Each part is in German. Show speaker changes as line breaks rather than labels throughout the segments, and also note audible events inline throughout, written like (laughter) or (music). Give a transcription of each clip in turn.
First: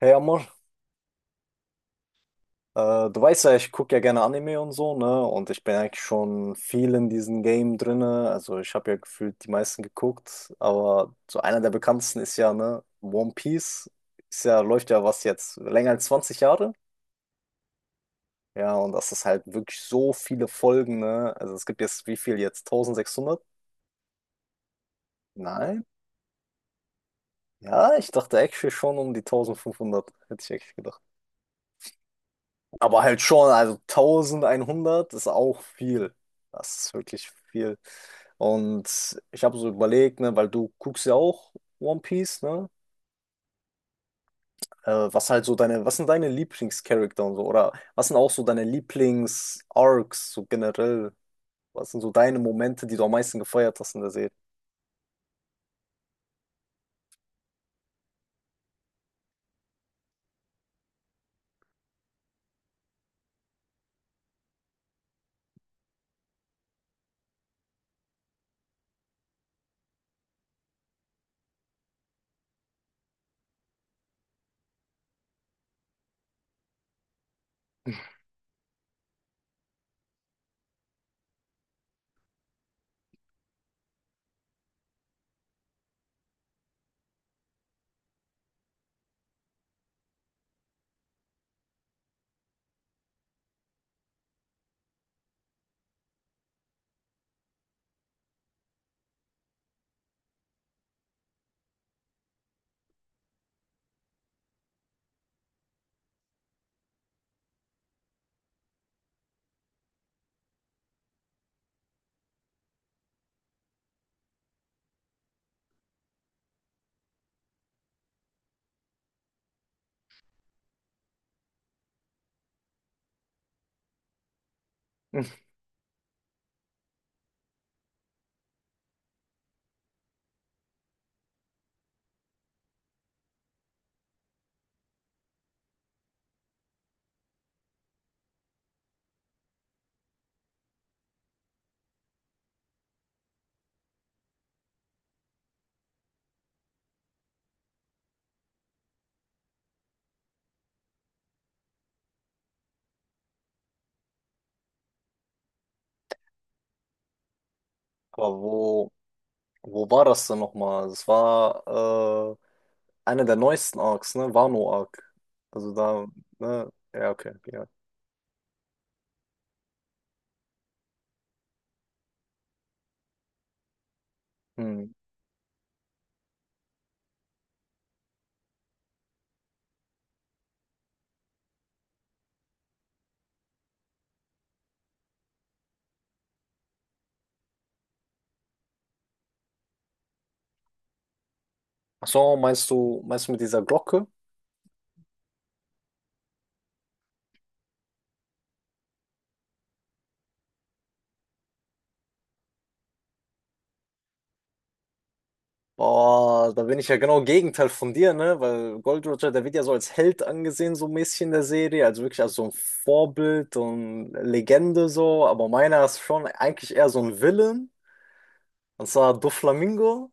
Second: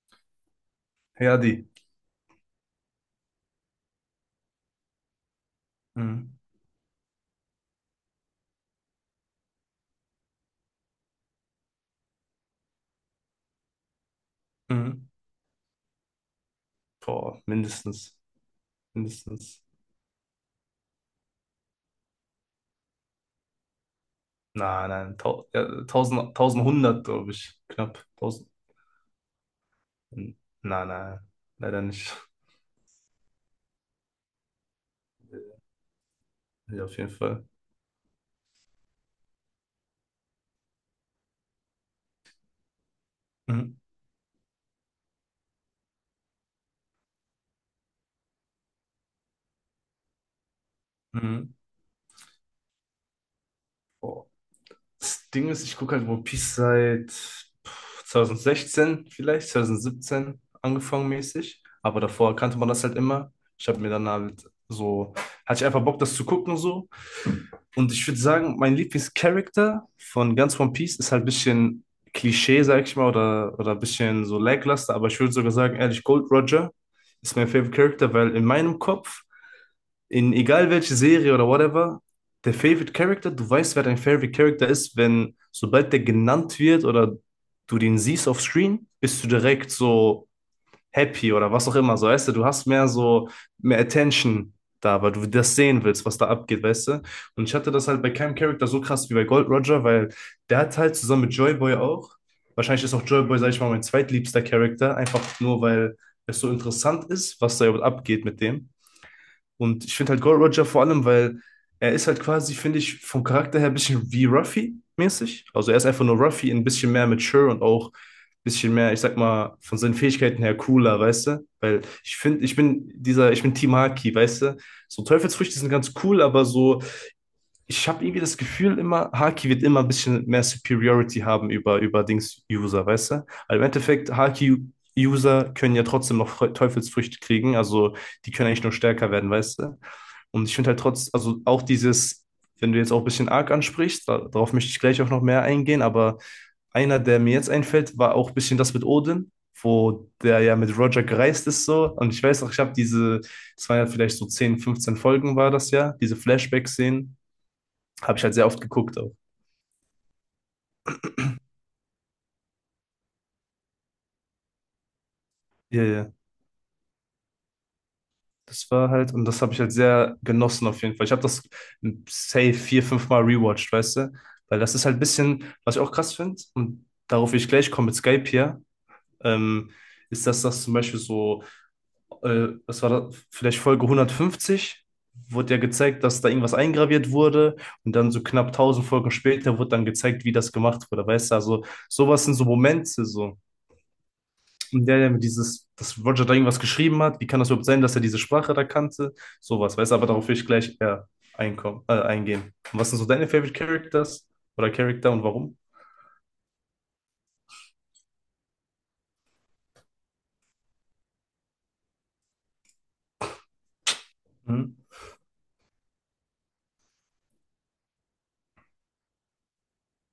Hey Amor,
Herdi.
du weißt ja, ich gucke ja gerne Anime und so, ne? Und ich bin eigentlich
Mhm.
schon viel in diesem Game drinne. Also ich habe ja gefühlt die meisten geguckt, aber so einer der bekanntesten ist ja, ne, One Piece. Ist ja, läuft ja
Mhm.
was jetzt länger als 20 Jahre.
Boah, mindestens.
Ja, und das ist halt
Mindestens.
wirklich so viele Folgen, ne? Also es gibt jetzt wie viel jetzt? 1600?
Nein, nein. Tau
Nein?
Ja, 1000, 1100, glaube ich.
Ja,
Knapp
ich dachte
1000.
actually schon um die 1500. Hätte ich eigentlich
Nein,
gedacht.
nein. Leider nicht. (laughs)
Aber halt schon, also 1100 ist auch viel. Das
Ja,
ist
auf jeden
wirklich
Fall.
viel. Und ich habe so überlegt, ne, weil du guckst ja auch One Piece, ne?
Mhm.
Was halt so deine, was sind deine Lieblingscharakter und so? Oder was sind auch so deine Lieblings-Arcs, so generell?
Mhm.
Was sind so deine Momente, die du am meisten gefeiert hast in der
Boah.
Serie?
Das Ding ist, ich gucke halt One Piece seit 2016 vielleicht, 2017 angefangen mäßig. Aber davor kannte man das halt immer. Ich habe mir dann halt so, Hatte ich einfach Bock, das zu gucken so. Und ich würde sagen, mein Lieblingscharakter von ganz One Piece ist halt ein bisschen Klischee, sag ich mal, oder ein bisschen so lackluster, aber ich würde sogar sagen, ehrlich, Gold Roger ist mein Favorite Character, weil in meinem Kopf, in egal welche Serie oder whatever, der Favorite Character, du weißt, wer dein Favorite Character ist, wenn sobald der genannt wird oder du den siehst auf Screen, bist du direkt so happy oder was auch immer. So, weißt du, du hast mehr so, mehr Attention da, weil du das sehen willst, was da abgeht, weißt du? Und ich hatte das halt bei keinem Charakter so krass wie bei Gold Roger, weil der hat halt zusammen mit Joy Boy auch, wahrscheinlich ist auch Joy Boy, sag ich mal, mein zweitliebster Charakter, einfach nur, weil es so interessant ist, was da überhaupt abgeht mit dem. Und ich finde halt Gold Roger vor allem, weil er ist halt quasi, finde ich, vom Charakter her ein bisschen wie Ruffy mäßig. Also er ist einfach nur Ruffy, ein bisschen mehr mature und auch bisschen mehr, ich sag mal, von seinen Fähigkeiten her cooler, weißt du? Weil ich finde, ich bin Team Haki, weißt du? So
Mhm.
Teufelsfrüchte sind ganz cool, aber so, ich habe irgendwie das Gefühl immer, Haki wird immer ein bisschen mehr Superiority haben über, Dings-User, weißt du? Weil im Endeffekt, Haki-User können ja trotzdem noch Teufelsfrüchte kriegen, also die können eigentlich nur stärker werden, weißt du? Und ich finde halt trotz, also auch dieses, wenn du jetzt auch ein bisschen Arc ansprichst, da, darauf möchte ich gleich auch noch mehr eingehen, aber einer, der mir jetzt einfällt, war auch ein bisschen das mit Odin, wo der ja mit Roger gereist ist so. Und ich weiß noch, das waren ja vielleicht so 10, 15 Folgen war das ja, diese Flashback-Szenen, habe ich
Aber
halt sehr oft geguckt auch.
wo war das denn nochmal? Das war einer der neuesten Arcs, ne? Wano-Arc. Also
Ja,
da,
ja.
ne? Ja, okay, ja.
Das war halt, und das habe ich halt sehr genossen auf jeden Fall. Ich habe das safe vier, fünf Mal rewatcht, weißt du? Weil das ist
Hm.
halt ein bisschen, was ich auch krass finde, und darauf will ich gleich kommen mit Skype hier, ähm, ist, dass das zum Beispiel so was war das, vielleicht Folge 150, wurde ja gezeigt, dass da irgendwas eingraviert wurde und dann so knapp 1000 Folgen später wurde dann gezeigt, wie das gemacht wurde, weißt du, also
Ach
sowas sind
so,
so Momente,
meinst du
so,
mit dieser Glocke?
in der er dieses, dass Roger da irgendwas geschrieben hat, wie kann das überhaupt sein, dass er diese Sprache da kannte, sowas, weißt du, aber darauf will ich gleich eher einkommen, eingehen. Und was sind so deine Favorite Characters oder Charakter und warum?
Boah, da bin ich ja genau Gegenteil von dir, ne? Weil Gold Roger, der wird ja so als Held angesehen, so mäßig in der Serie, also wirklich als so ein Vorbild und
Hm?
Legende so, aber meiner ist schon eigentlich eher so ein Villain, und zwar Doflamingo.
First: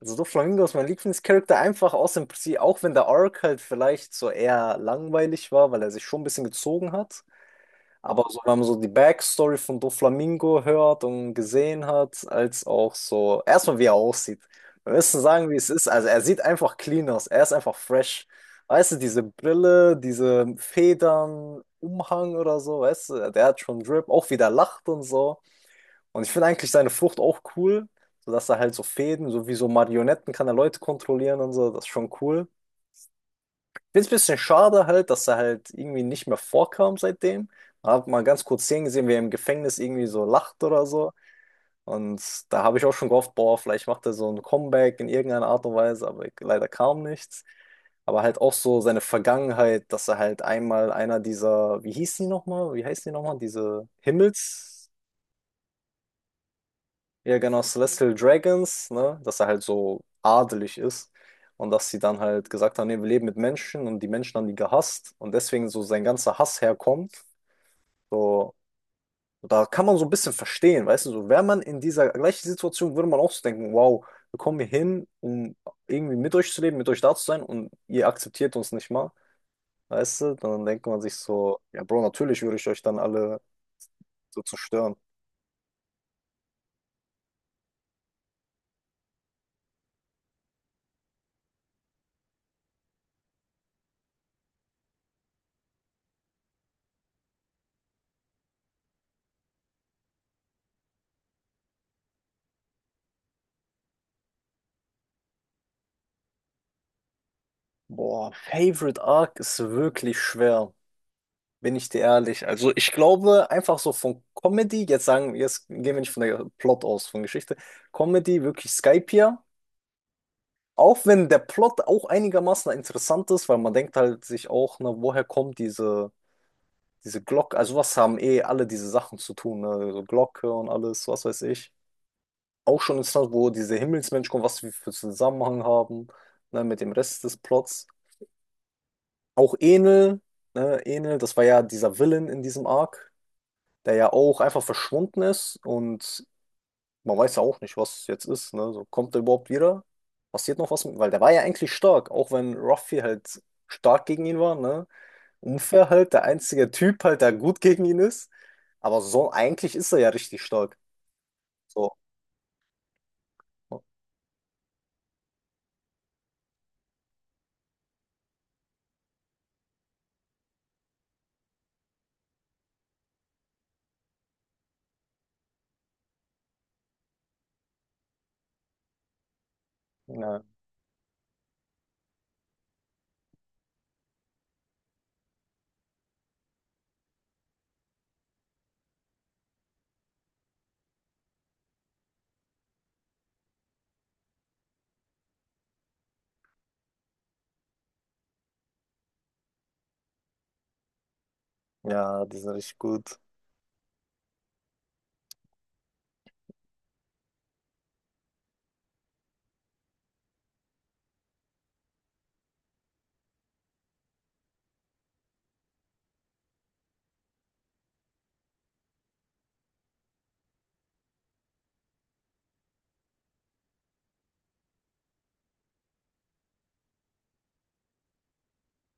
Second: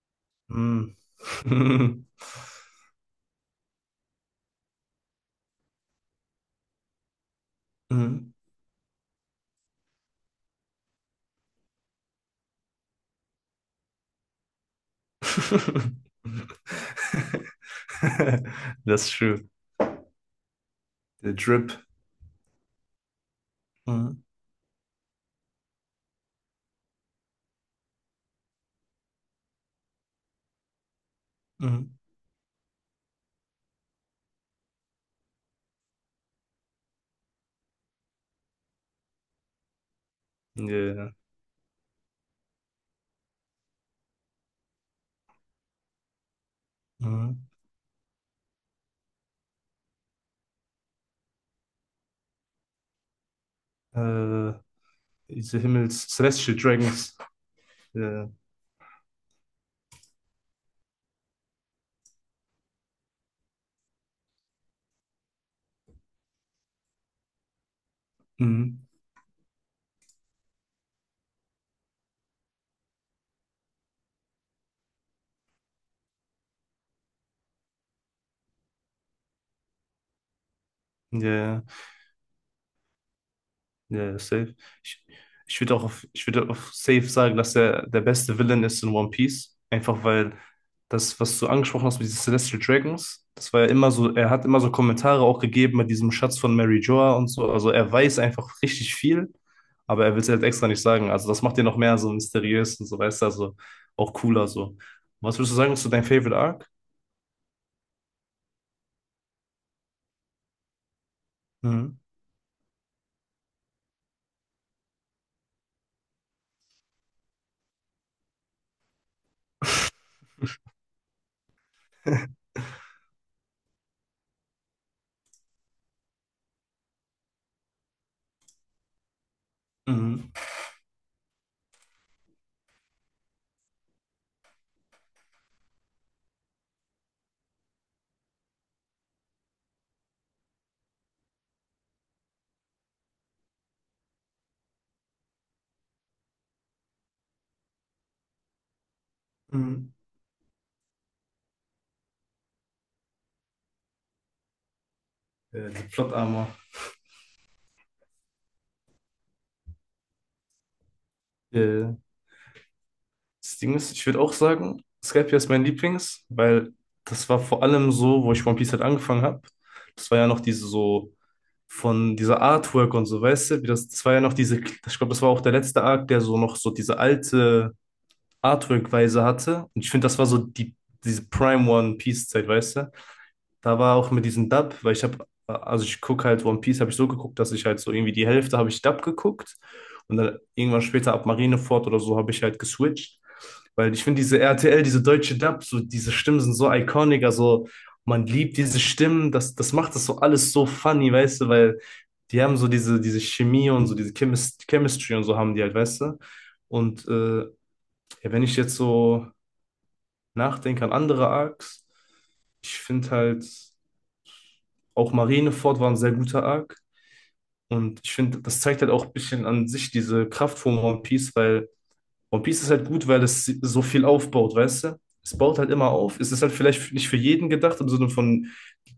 Also Doflamingo ist mein
Hm.
Lieblingscharakter, einfach aus
(laughs)
dem Prinzip, auch wenn der Arc halt vielleicht so eher langweilig war, weil er sich schon ein bisschen gezogen hat. Aber
Hm.
so, wenn man so die Backstory von Doflamingo hört und gesehen hat, als auch so, erstmal wie er aussieht. Wir müssen sagen, wie es ist. Also er sieht einfach clean aus,
(laughs)
er ist einfach fresh. Weißt du,
Das ist
diese
schön.
Brille, diese
Der
Federn,
Drip.
Umhang oder so, weißt du, der hat schon Drip,
Mhm.
auch wie der lacht und so. Und ich finde eigentlich seine Frucht auch cool, sodass er halt so Fäden, so wie so Marionetten kann er Leute kontrollieren und so, das ist
Mhm.
schon cool. Finde es ein bisschen schade halt, dass er halt irgendwie nicht mehr vorkam seitdem. Hab mal ganz kurz Szenen gesehen, wie er im Gefängnis irgendwie so lacht oder so.
Ja.
Und da habe ich auch schon gehofft, boah, vielleicht macht er so ein Comeback in irgendeiner Art und Weise, aber leider kam nichts.
Mhm.
Aber halt auch so seine Vergangenheit, dass er halt einmal einer dieser, wie hieß die nochmal? Wie heißt die nochmal? Diese
Äh,
Himmels,
diese Himmels Celestial Dragons.
ja, genau,
Ja.
Celestial
Yeah.
Dragons, ne, dass er halt so adelig ist und dass sie dann halt gesagt haben, nee, wir leben mit Menschen und die Menschen haben die gehasst und deswegen so sein ganzer Hass herkommt. So,
Mhm.
da kann man so ein bisschen verstehen, weißt du, so wäre man in dieser gleichen Situation, würde man auch so denken, wow, wir kommen hier hin, um irgendwie mit euch zu leben, mit euch da zu sein und ihr akzeptiert uns nicht mal, weißt du, dann denkt man sich
Ja.
so,
Yeah.
ja, Bro, natürlich würde ich euch dann alle
Ja,
so
safe.
zerstören.
Ich, ich ich würde auf safe sagen, dass er der beste Villain ist in One Piece. Einfach weil das, was du angesprochen hast mit diesen Celestial Dragons, das war ja immer so, er hat immer so Kommentare auch gegeben mit diesem Schatz von Mary Joa und so. Also er weiß einfach richtig viel, aber er will es halt extra nicht sagen. Also das macht ihn noch mehr so mysteriös und so, weißt du, also auch cooler so. Was würdest du sagen, ist so dein Favorite Arc?
Boah, Favorite Arc ist wirklich schwer. Bin ich
Mhm.
dir ehrlich? Also ich glaube einfach so von Comedy, jetzt sagen, jetzt gehen wir nicht von der Plot aus, von Geschichte. Comedy, wirklich Skypiea. Auch wenn der Plot auch
(laughs)
einigermaßen interessant ist, weil man denkt halt sich auch, ne, diese Glocke? Also was haben eh alle diese Sachen zu tun, ne? So
Mhm.
Glocke und alles, was weiß ich. Auch schon interessant, wo diese Himmelsmenschen kommen, was wir für Zusammenhang haben, ne, mit dem Rest des Plots. Auch Enel, ne, Enel, das war ja dieser Villain in diesem Arc, der ja auch einfach verschwunden ist und man weiß ja auch nicht, was jetzt ist, ne? So, kommt er überhaupt wieder?
Mhm.
Passiert noch was mit? Weil der war ja eigentlich stark, auch wenn Ruffy halt stark gegen ihn war, ne?
Die
Unfair
Plot
halt, der
Armor.
einzige Typ halt, der gut gegen ihn ist. Aber so, eigentlich ist er ja richtig stark. So.
Das Ding ist, ich würde auch sagen, Skypiea ist mein Lieblings, weil das war vor allem so, wo ich One Piece halt angefangen habe. Das war ja noch diese so von dieser Artwork und so, weißt du, wie das, das war ja noch diese, ich glaube, das war auch der letzte Arc, der so noch so diese alte Artwork-Weise hatte. Und ich finde, das war so
Ja,
die, diese Prime One Piece-Zeit, weißt du? Da war auch mit diesem Dub, also ich gucke halt One Piece, habe ich so geguckt, dass ich halt so irgendwie die Hälfte habe ich Dub geguckt und dann irgendwann später ab Marineford oder so habe ich halt geswitcht, weil ich finde diese RTL, diese deutsche Dub, so diese Stimmen sind so iconic, also man liebt diese Stimmen, das macht das so alles so funny, weißt du, weil
ja, die
die
sind
haben so
richtig
diese,
gut.
diese Chemie und so diese Chemistry und so haben die halt, weißt du. Und ja, wenn ich jetzt so nachdenke an andere Arcs, ich finde halt. Auch Marineford war ein sehr guter Arc. Und ich finde, das zeigt halt auch ein bisschen an sich diese Kraft von One Piece, weil One Piece ist halt gut, weil es so viel aufbaut, weißt du? Es baut halt immer auf. Es ist halt vielleicht nicht für jeden gedacht, im Sinne von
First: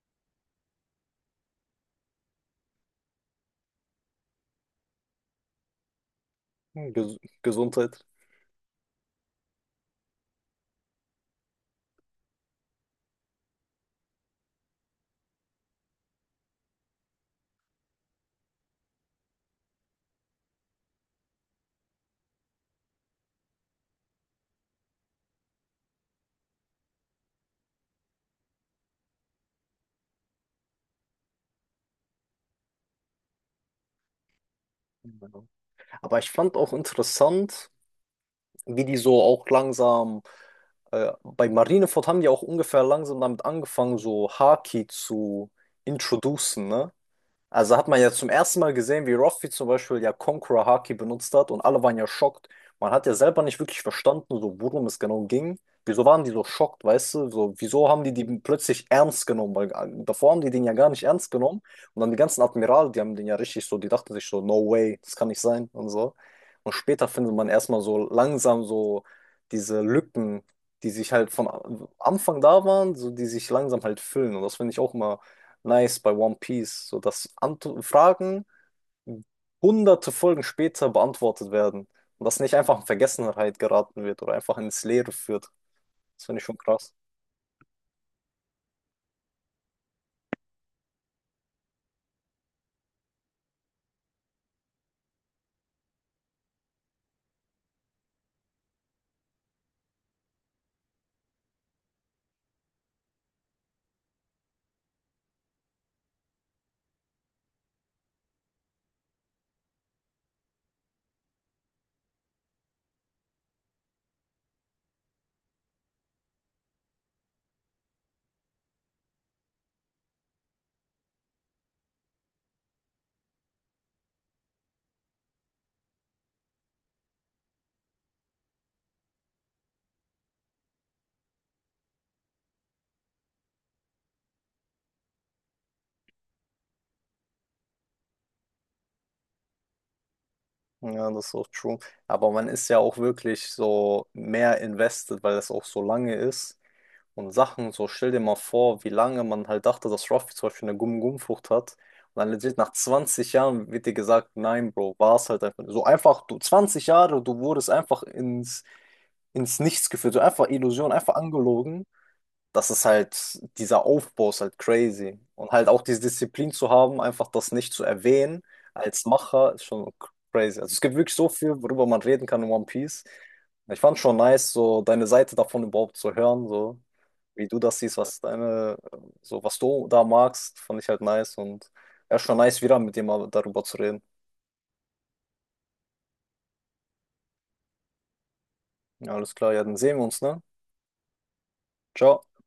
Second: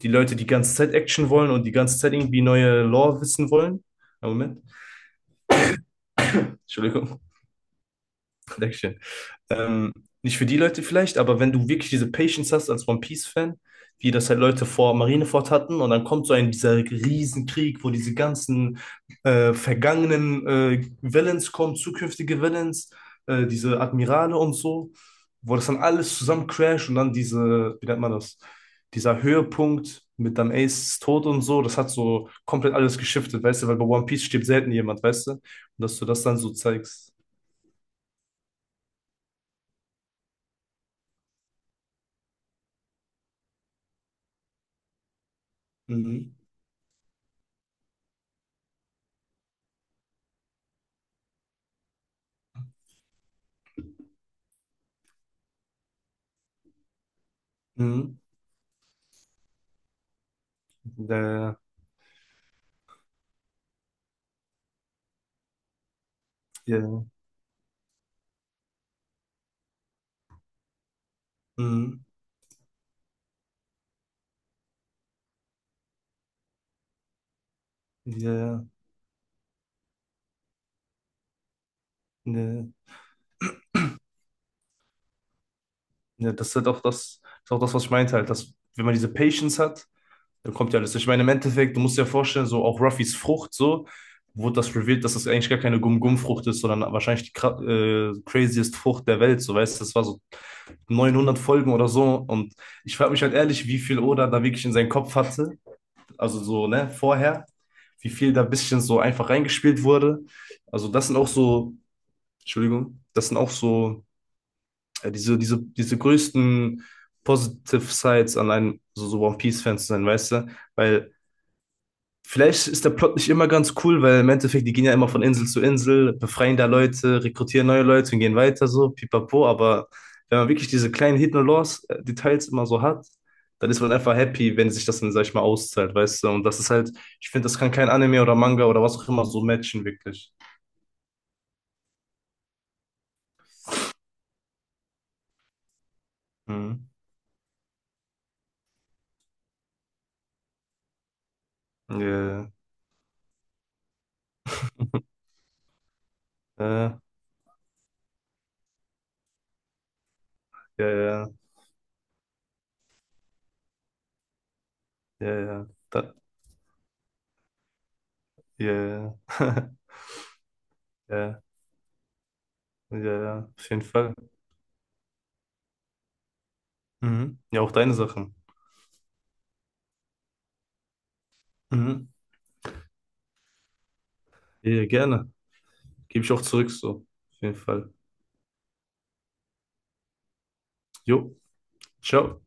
die Leute, die ganze Zeit Action wollen und die ganze Zeit irgendwie neue Lore wissen wollen. Ah, Moment,
Ges
Entschuldigung,
Gesundheit.
(laughs) Dankeschön. Ähm, nicht für die Leute vielleicht, aber wenn du wirklich diese Patience hast als One Piece-Fan, wie das halt Leute vor Marineford hatten, und dann kommt so ein dieser Riesenkrieg, wo diese ganzen vergangenen Villains kommen, zukünftige Villains, diese Admirale und so, wo das dann alles zusammen crasht und dann diese, wie nennt man das, dieser Höhepunkt mit dann Aces Tod und so, das hat so komplett alles geschiftet, weißt du, weil bei One Piece stirbt selten jemand, weißt
Ja.
du, und dass du
Aber
das
ich
dann so
fand auch
zeigst.
interessant, wie die so auch langsam bei Marineford haben die auch ungefähr langsam damit angefangen, so Haki zu
Mhm.
introducen, ne? Also hat man ja zum ersten Mal gesehen, wie Ruffy zum Beispiel ja Conqueror Haki benutzt hat und alle waren ja schockt. Man hat ja selber nicht wirklich verstanden, so worum es genau ging. Wieso waren die so schockt, weißt du? So, wieso haben die
Mhm.
die plötzlich ernst genommen? Weil davor haben die den ja gar nicht ernst
Der,
genommen. Und dann die ganzen Admirale, die haben den ja richtig so, die dachten sich so, no way, das kann nicht sein und so. Und später
Ja,
findet man erstmal so langsam so diese Lücken, die sich halt von
mhm.
Anfang da waren, so die sich langsam halt füllen. Und das finde ich auch immer Nice bei One Piece, so dass Ant Fragen
Ja,
hunderte Folgen später beantwortet werden und das nicht
ja,
einfach in Vergessenheit geraten wird oder einfach ins Leere führt. Das
ja,
finde ich
das ist
schon
halt auch
krass.
das, ist auch das, was ich meinte, halt, dass wenn man diese Patience hat, dann kommt ja alles. Ich meine, im Endeffekt, du musst dir ja vorstellen, so auch Ruffys Frucht, so wurde das revealed, dass das eigentlich gar keine Gum-Gum-Frucht ist, sondern wahrscheinlich die craziest Frucht der Welt, so weißt du, das war so 900 Folgen oder so und ich frage mich halt ehrlich, wie viel Oda da wirklich in seinen Kopf hatte, also so, ne, vorher, wie viel da ein bisschen so einfach reingespielt wurde. Also das sind auch so, Entschuldigung, das sind auch so ja, diese größten Positive Sides an einem, so, so One Piece-Fan zu sein, weißt du? Weil vielleicht ist der Plot nicht immer ganz cool, weil im Endeffekt, die gehen ja immer von Insel zu Insel, befreien da Leute, rekrutieren neue Leute und gehen weiter so, pipapo, aber wenn man wirklich diese kleinen Hidden Laws Details immer so hat, dann ist man einfach happy, wenn sich das dann, sag ich mal, auszahlt, weißt du? Und das ist halt, ich finde, das kann kein Anime oder Manga oder was auch immer so matchen, wirklich.
Ja, das ist auch true. Aber man ist ja auch wirklich so mehr invested, weil es auch so lange ist.
Mhm.
Und Sachen, so stell dir mal vor, wie lange man halt dachte, dass Ruffy zum Beispiel eine Gum-Gum-Frucht hat. Und dann
Ja,
legit nach 20 Jahren wird dir gesagt, nein, Bro, war es halt einfach. So einfach, du zwanzig
ja,
Jahre, du wurdest einfach ins Nichts geführt, so einfach
ja,
Illusion,
ja,
einfach
ja,
angelogen. Das ist halt, dieser Aufbau ist halt crazy.
ja,
Und
ja,
halt auch diese Disziplin zu haben, einfach das nicht zu erwähnen
Ja.
als
Ja.
Macher, ist
(laughs)
schon crazy. Also es gibt wirklich so
Ja,
viel, worüber man reden kann in One
ja,
Piece.
ja, auf
Ich
jeden
fand
Fall.
schon nice, so deine Seite davon überhaupt zu hören, so
Mhm.
wie du
Ja, auch
das
deine
siehst, was
Sachen.
deine, so was du da magst, fand ich halt nice und
Mhm.
ja, schon nice wieder mit dir mal darüber zu reden.
Ja, gerne. Gebe ich auch zurück, so. Auf jeden Fall.
Ja, alles klar, ja, dann sehen wir uns, ne?
Jo,
Ciao.
ciao.